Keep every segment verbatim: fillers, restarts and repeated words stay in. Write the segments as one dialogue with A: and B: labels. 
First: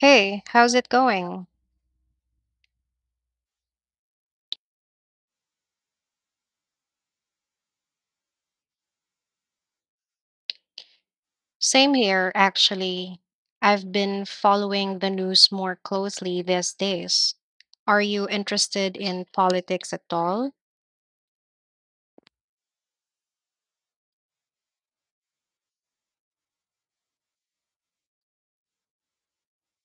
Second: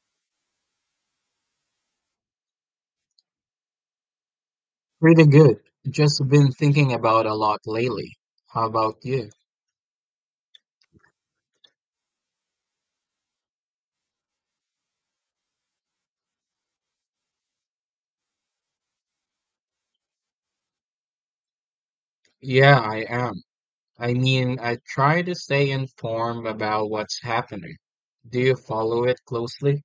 A: Hey, how's it going?
B: Pretty good. Just been thinking about a lot lately. How about you?
A: Same here, actually. I've been following the news more closely these days. Are you interested in politics at all?
B: Yeah, I am. I mean, I try to stay informed about what's happening. Do you follow it closely?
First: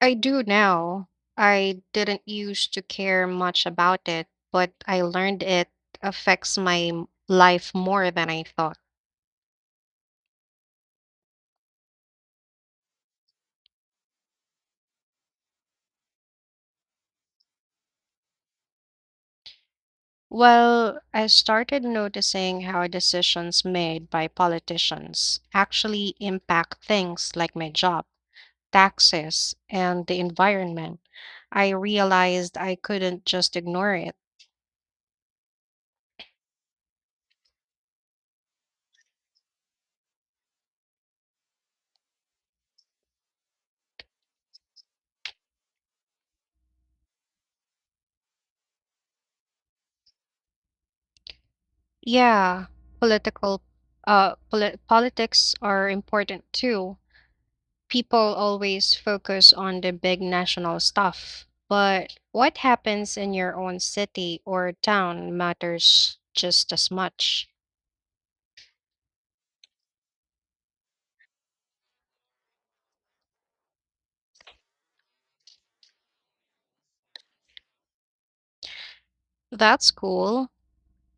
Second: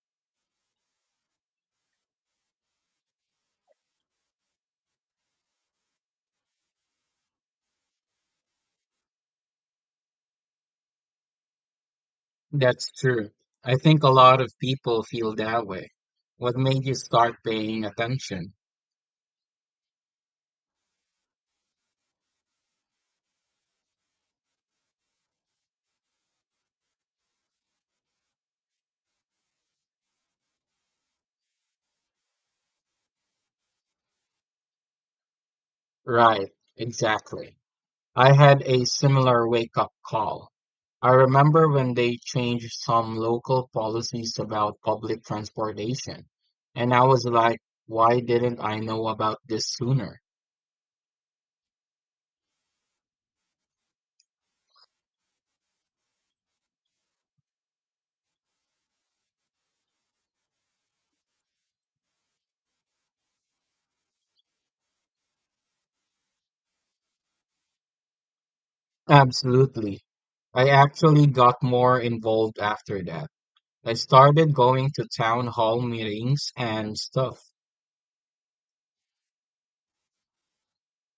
A: I do now. I didn't used to care much about it, but I learned it affects my m- life more than I thought.
B: That's true. I think a lot of people feel that way. What made you start paying attention?
A: Well, I started noticing how decisions made by politicians actually impact things like my job, taxes, and the environment. I realized I couldn't just ignore it.
B: Right, exactly. I had a similar wake-up call. I remember when they changed some local policies about public transportation, and I was like, why didn't I know about this sooner?
A: Yeah, political uh poli- politics are important too. People always focus on the big national stuff, but what happens in your own city or town matters just as much.
B: Absolutely. I actually got more involved after that. I started going to town hall meetings and stuff.
A: That's cool.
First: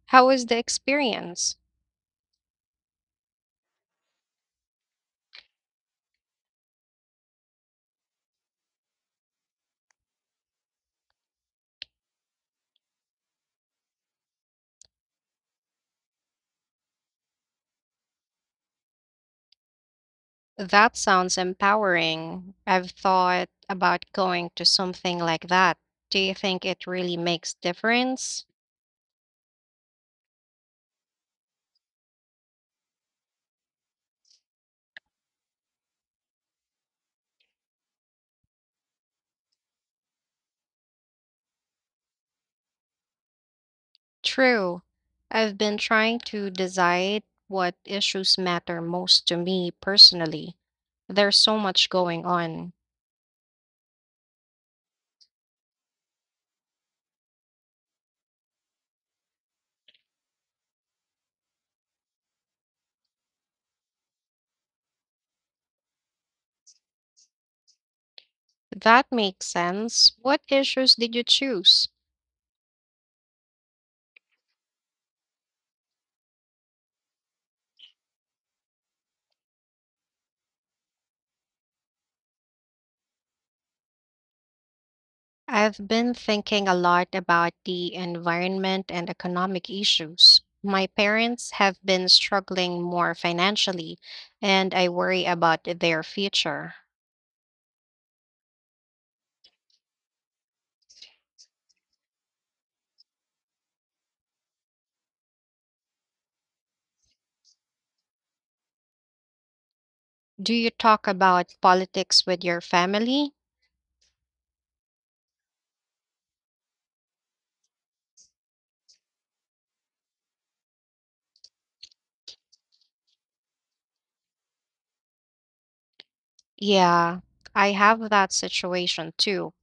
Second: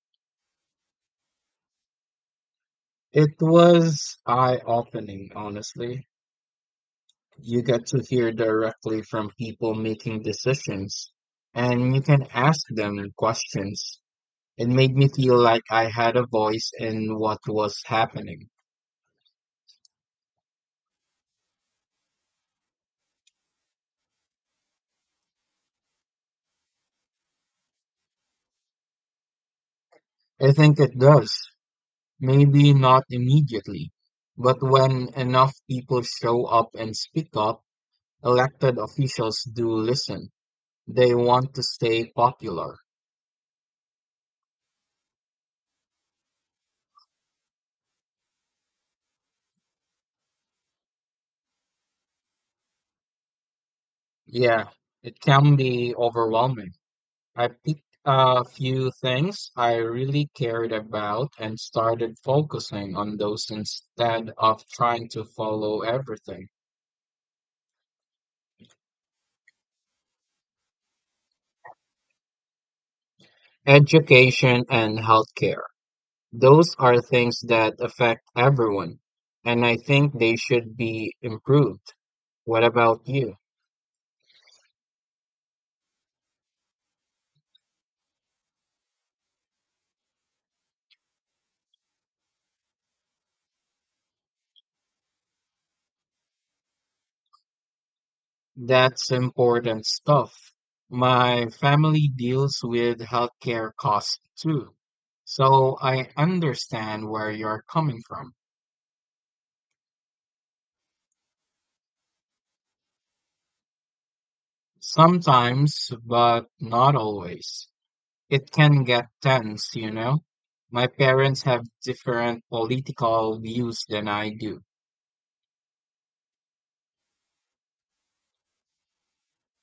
A: How was the experience?
B: It was eye-opening, honestly. You get to hear directly from people making decisions, and you can ask them questions. It made me feel like I had a voice in what was happening.
A: That sounds empowering. I've thought about going to something like that. Do you think it really makes difference?
B: I think it does. Maybe not immediately, but when enough people show up and speak up, elected officials do listen. They want to stay popular.
A: True. I've been trying to decide what issues matter most to me personally. There's so much going on.
B: Yeah, it can be overwhelming. I picked a few things I really cared about and started focusing on those instead of trying to follow everything.
A: That makes sense. What issues did you choose?
B: Education and healthcare. Those are things that affect everyone, and I think they should be improved. What about you?
A: I've been thinking a lot about the environment and economic issues. My parents have been struggling more financially, and I worry about their future.
B: That's important stuff. My family deals with healthcare costs too, so I understand where you're coming from.
A: Do you talk about politics with your family?
B: Sometimes, but not always. It can get tense, you know? My parents have different political views than I do.
A: Yeah, I have that situation too.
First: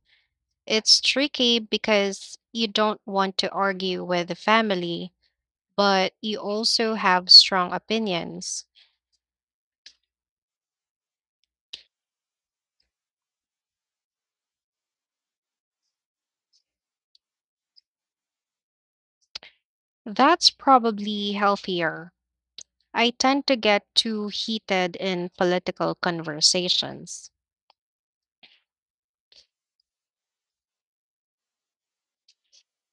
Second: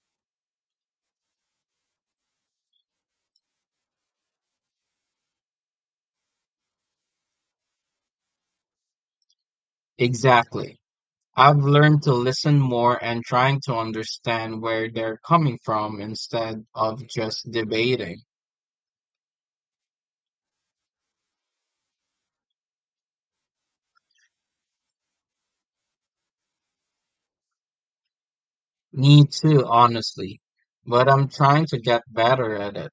A: It's tricky because you don't want to argue with the family, but you also have strong opinions.
B: Exactly. I've learned to listen more and trying to understand where they're coming from instead of just debating.
A: That's probably healthier. I tend to get too heated in political conversations.
B: Me too, honestly. But I'm trying to get better at it.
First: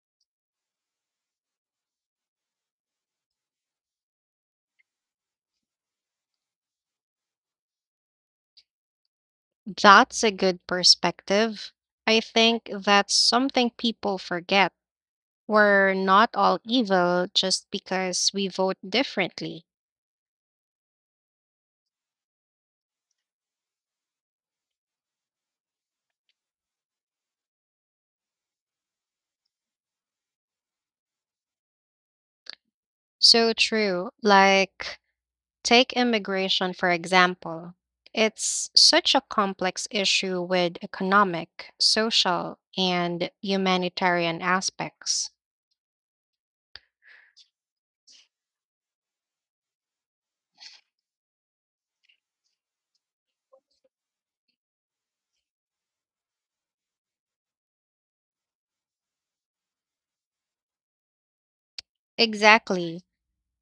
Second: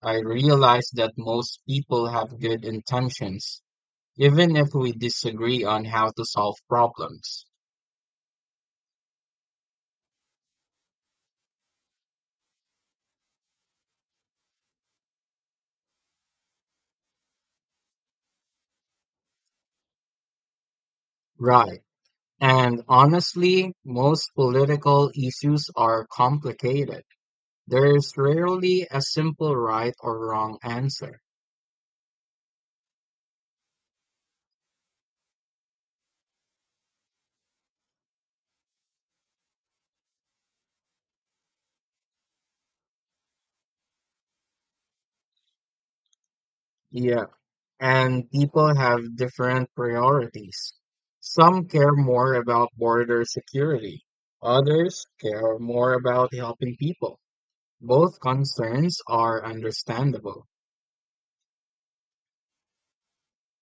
B: I realize that most people have good intentions, even if we disagree on how to solve problems.
A: That's a good perspective. I think that's something people forget. We're not all evil just because we vote differently.
B: Right. And honestly, most political issues are complicated. There's rarely a simple right or wrong answer.
A: So true. Like, take immigration, for example. It's such a complex issue with economic, social, and humanitarian aspects.
B: Yeah, and people have different priorities. Some care more about border security, others care more about helping people. Both concerns are understandable.
A: Exactly.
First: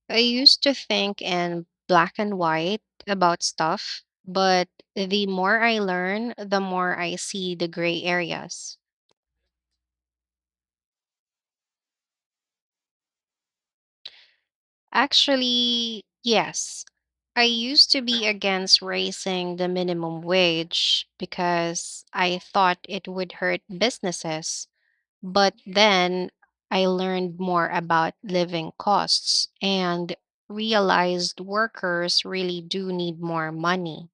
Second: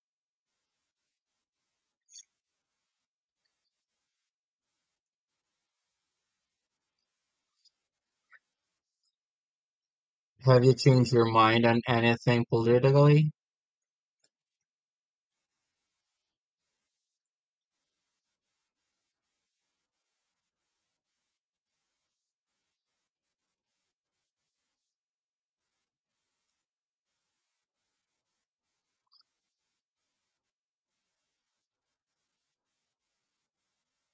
A: I used to think in black and white about stuff, but the more I learn, the more I see the gray areas.
B: Have you changed your mind on anything politically?
A: Actually, yes. I used to be against raising the minimum wage because I thought it would hurt businesses. But then I learned more about living costs and realized workers really do need more money.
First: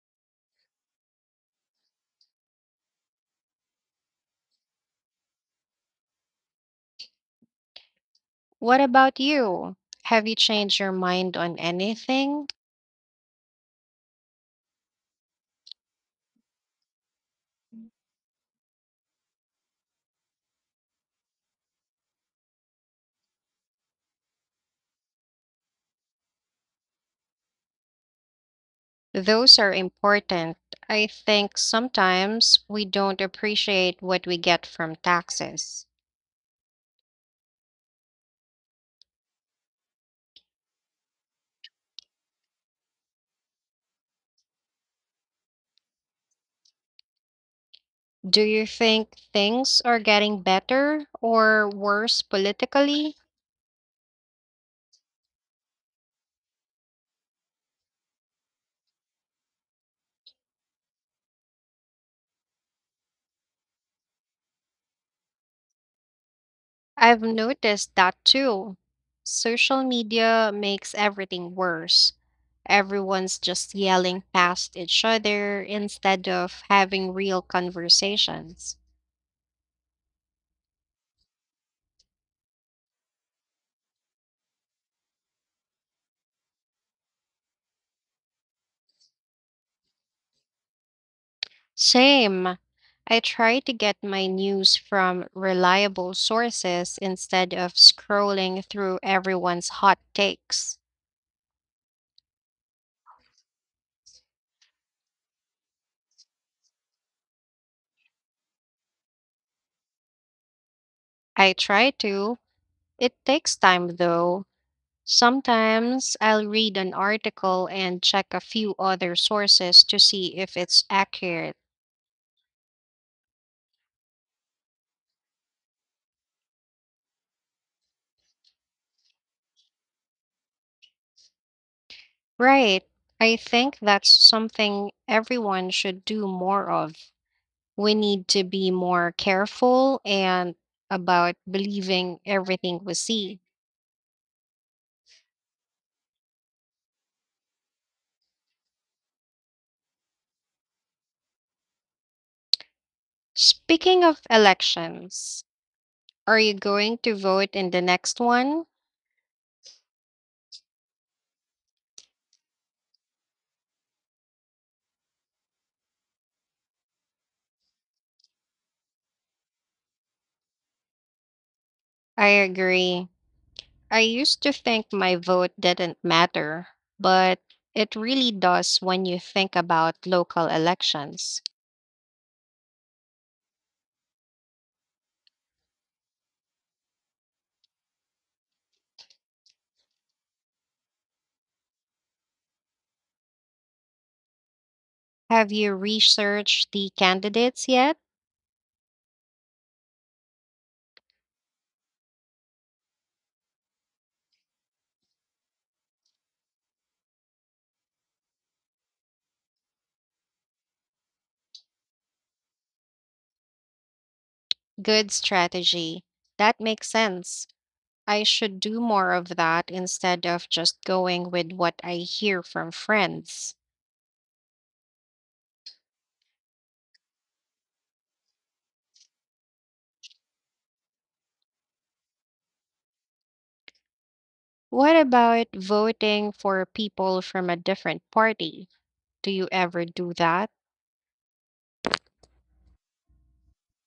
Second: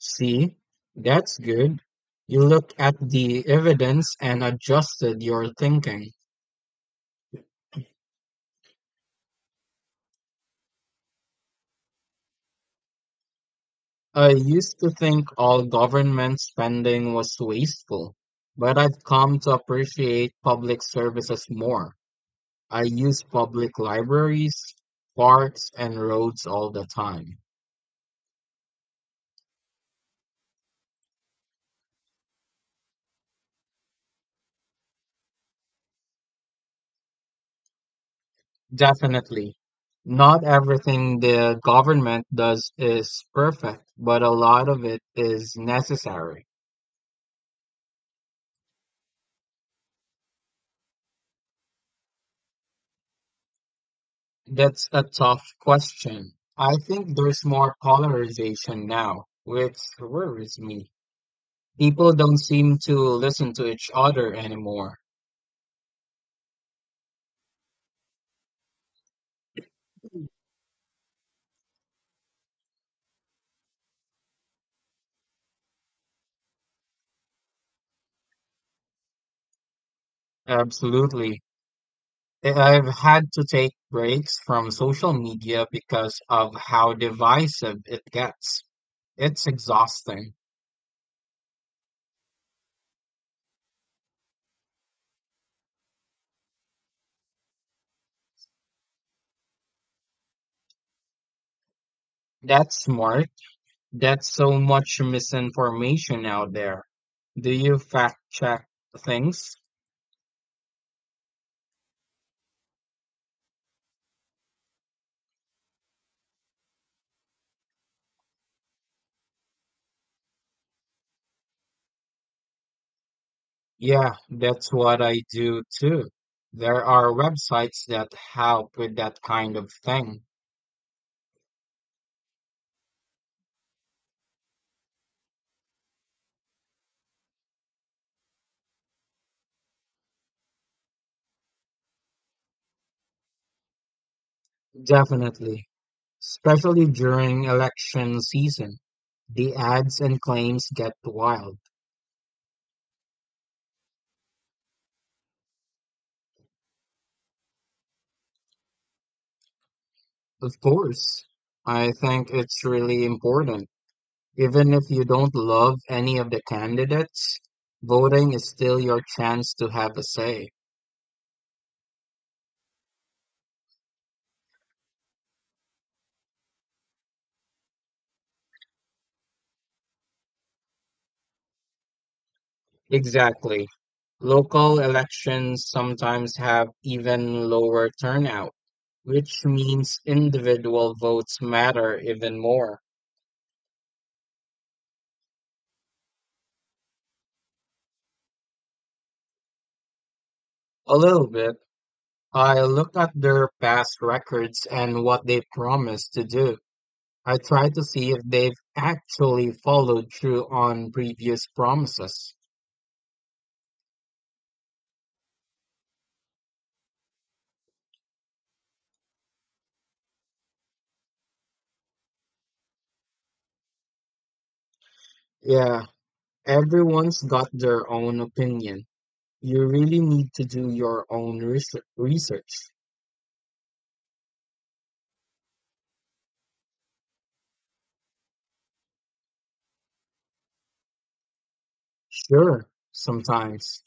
B: See, that's good. You looked at the evidence and adjusted your thinking.
A: What about you? Have you changed your mind on anything?
B: I used to think all government spending was wasteful, but I've come to appreciate public services more. I use public libraries, parks, and roads all the time.
A: Those are important. I think sometimes we don't appreciate what we get from taxes.
B: Definitely. Not everything the government does is perfect, but a lot of it is necessary.
A: Do you think things are getting better or worse politically?
B: That's a tough question. I think there's more polarization now, which worries me. People don't seem to listen to each other anymore.
A: I've noticed that too. Social media makes everything worse. Everyone's just yelling past each other instead of having real conversations.
B: Absolutely. I- I've had to take breaks from social media because of how divisive it gets. It's exhausting.
A: Same. I try to get my news from reliable sources instead of scrolling through everyone's hot takes.
B: That's smart. That's so much misinformation out there. Do you fact check things?
A: I try to. It takes time though. Sometimes I'll read an article and check a few other sources to see if it's accurate.
B: Yeah, that's what I do too. There are websites that help with that kind of thing.
A: Right. I think that's something everyone should do more of. We need to be more careful and about believing everything we see.
B: Definitely, especially during election season. The ads and claims get wild.
A: Speaking of elections, are you going to vote in the next one?
B: Of course, I think it's really important. Even if you don't love any of the candidates, voting is still your chance to have a say.
A: I agree. I used to think my vote didn't matter, but it really does when you think about local elections.
B: Exactly. Local elections sometimes have even lower turnout, which means individual votes matter even more.
A: Have you researched the candidates yet?
B: A little bit. I looked at their past records and what they promised to do. I tried to see if they've actually followed through on previous promises.
A: Good strategy. That makes sense. I should do more of that instead of just going with what I hear from friends.
B: Yeah, everyone's got their own opinion. You really need to do your own research. research.
A: What about voting for people from a different party? Do you ever do that?
B: Sure, sometimes.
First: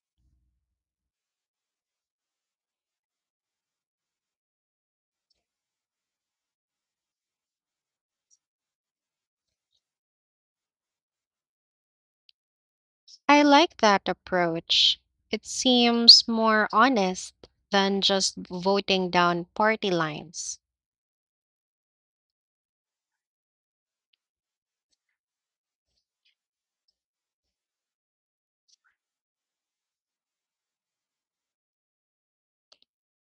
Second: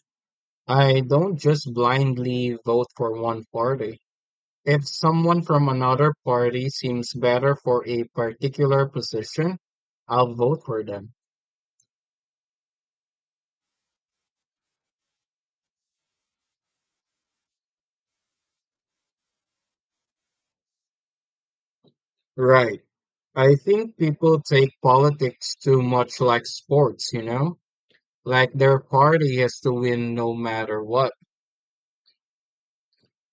B: I don't just blindly vote for one party. If someone from another party seems better for a particular position, I'll vote for them.
A: I like that approach. It seems more honest than just voting down party lines.
B: Right. I think people take politics too much like sports, you know? Like their party has to win no matter what.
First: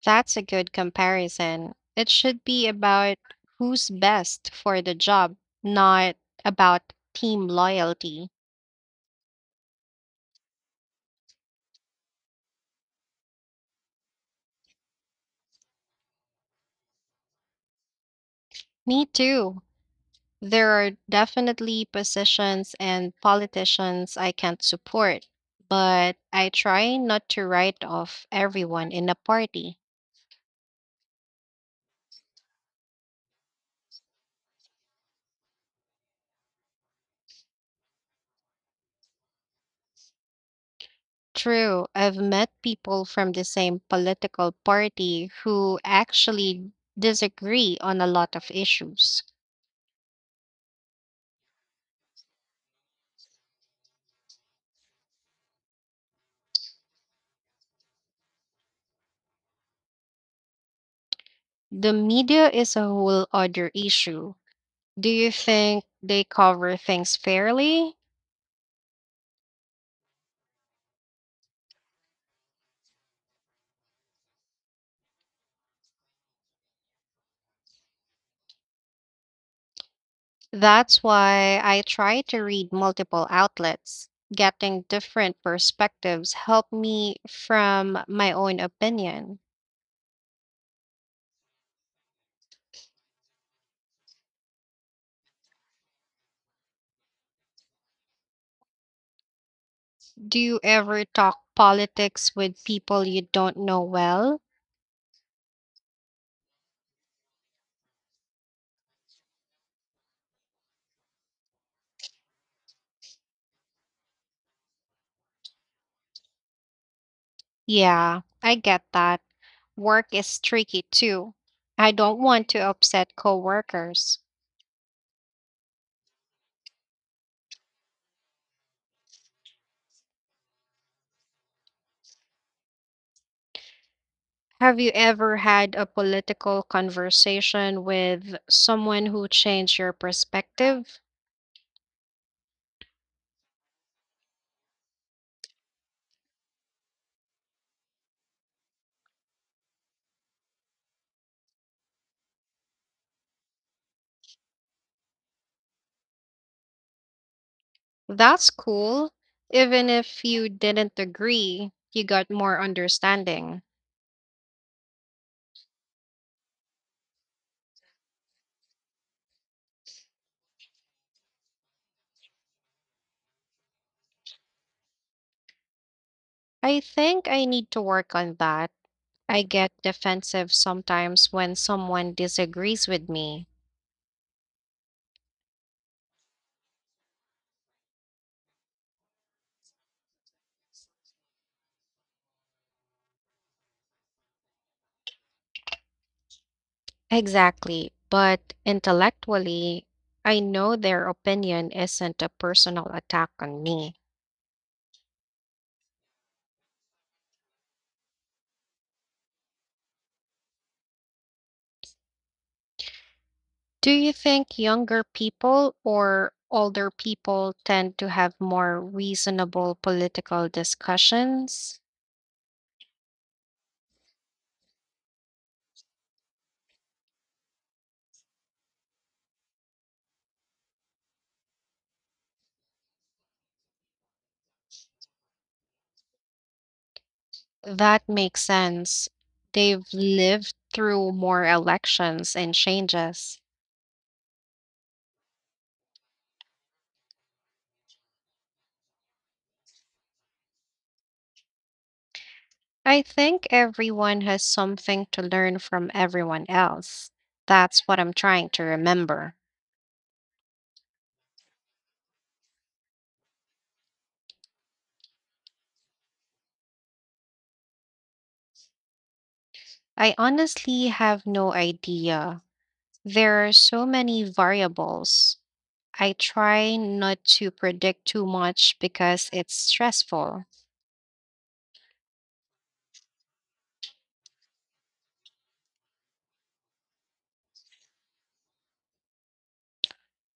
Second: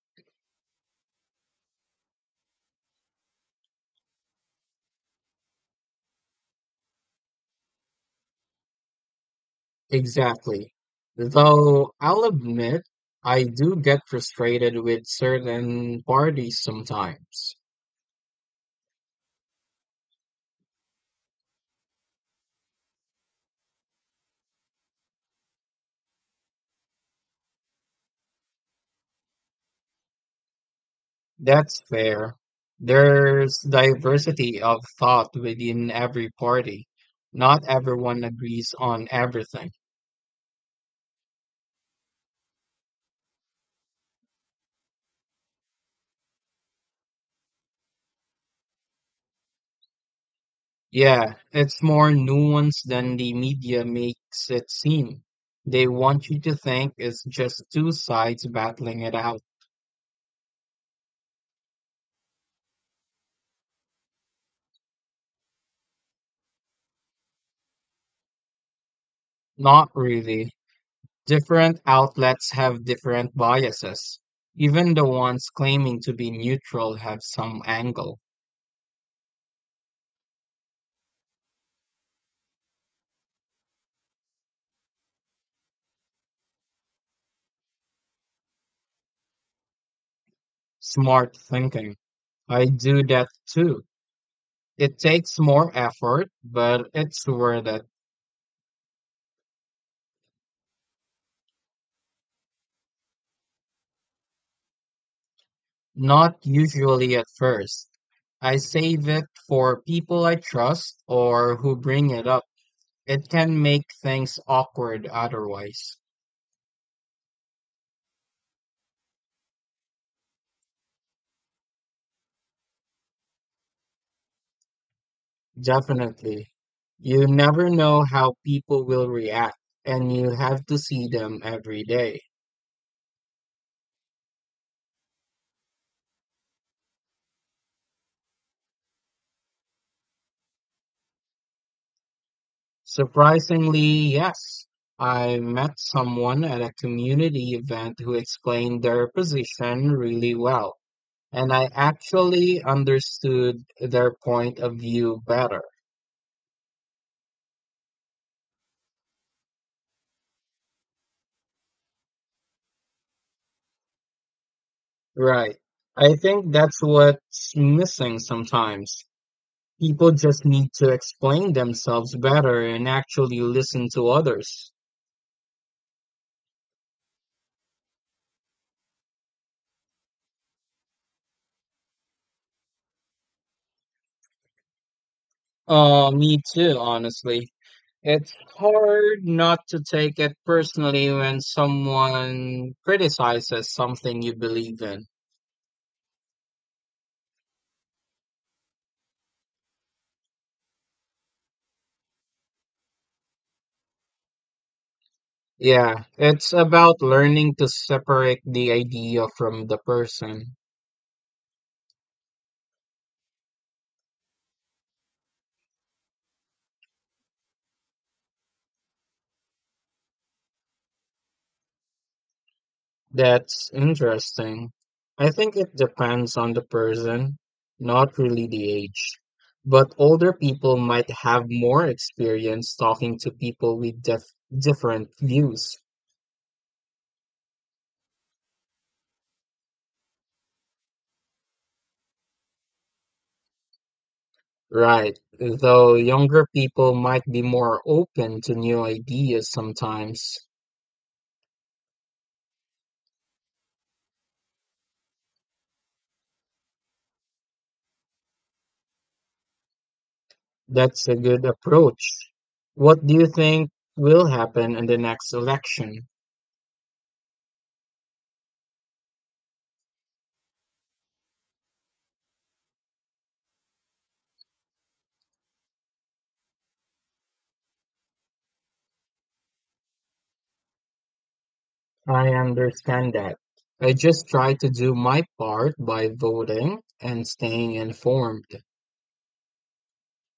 A: That's a good comparison. It should be about who's best for the job, not about team loyalty.
B: Exactly. Though I'll admit, I do get frustrated with certain parties sometimes.
A: Me too. There are definitely positions and politicians I can't support, but I try not to write off everyone in a party.
B: That's fair. There's diversity of thought within every party. Not everyone agrees on everything.
A: True. I've met people from the same political party who actually disagree on a lot of issues.
B: Yeah, it's more nuanced than the media makes it seem. They want you to think it's just two sides battling it out.
A: The media is a whole other issue. Do you think they cover things fairly?
B: Not really. Different outlets have different biases. Even the ones claiming to be neutral have some angle.
A: That's why I try to read multiple outlets. Getting different perspectives help me from my own opinion.
B: Smart thinking. I do that too. It takes more effort, but it's worth it.
A: Do you ever talk politics with people you don't know well?
B: Not usually at first. I save it for people I trust or who bring it up. It can make things awkward otherwise.
A: Yeah, I get that. Work is tricky too. I don't want to upset coworkers.
B: Definitely. You never know how people will react, and you have to see them every day.
A: Have you ever had a political conversation with someone who changed your perspective?
B: Surprisingly, yes. I met someone at a community event who explained their position really well, and I actually understood their point of view better.
A: That's cool. Even if you didn't agree, you got more understanding.
B: Right. I think that's what's missing sometimes. People just need to explain themselves better and actually listen to others.
A: I think I need to work on that. I get defensive sometimes when someone disagrees with me.
B: Uh, me too, honestly. It's hard not to take it personally when someone criticizes something you believe in.
A: Exactly. But intellectually, I know their opinion isn't a personal attack on me.
B: Yeah, it's about learning to separate the idea from the person.
A: Do you think younger people or older people tend to have more reasonable political discussions?
B: That's interesting. I think it depends on the person, not really the age. But older people might have more experience talking to people with def- different views,
A: That makes sense. They've lived through more elections and changes.
B: right? Though younger people might be more open to new ideas sometimes.
A: I think everyone has something to learn from everyone else. That's what I'm trying to remember.
B: That's a good approach. What do you think will happen in the next election?
A: I honestly have no idea. There are so many variables. I try not to predict too much because it's stressful.
B: I understand that. I just try to do my part by voting and staying informed.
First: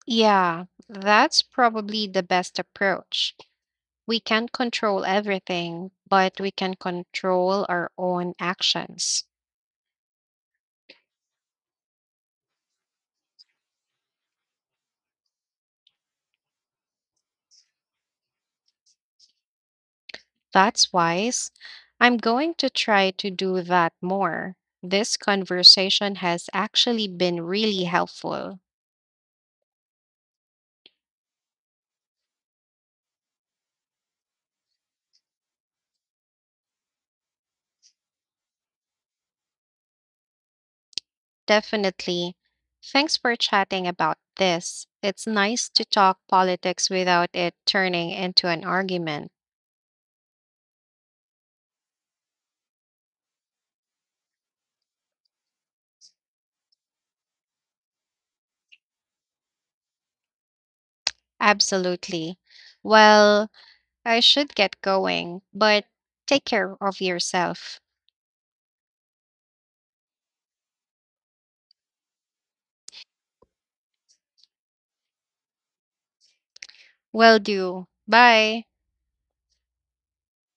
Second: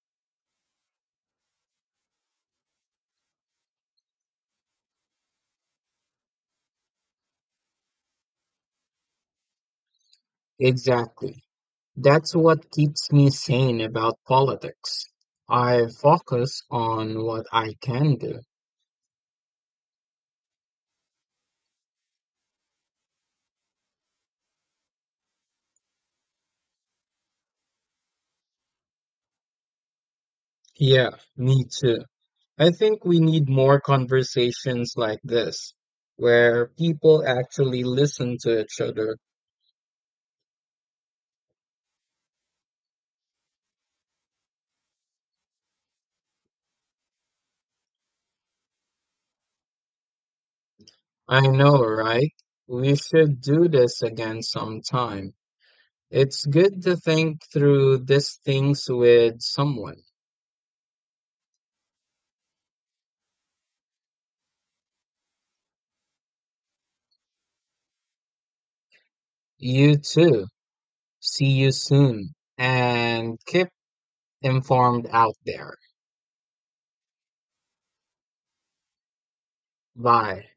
A: Yeah, that's probably the best approach. We can't control everything, but we can control our own actions.
B: Exactly. That's what keeps me sane about politics. I focus on what I can do.
A: That's wise. I'm going to try to do that more. This conversation has actually been really helpful.
B: Yeah, me too. I think we need more conversations like this, where people actually listen to each other.
A: Definitely. Thanks for chatting about this. It's nice to talk politics without it turning into an argument.
B: I know, right? We should do this again sometime. It's good to think through these things with someone.
A: Absolutely. Well, I should get going, but take care of yourself.
B: You too. See you soon. And keep informed out there.
A: Will do. Bye.
B: Bye.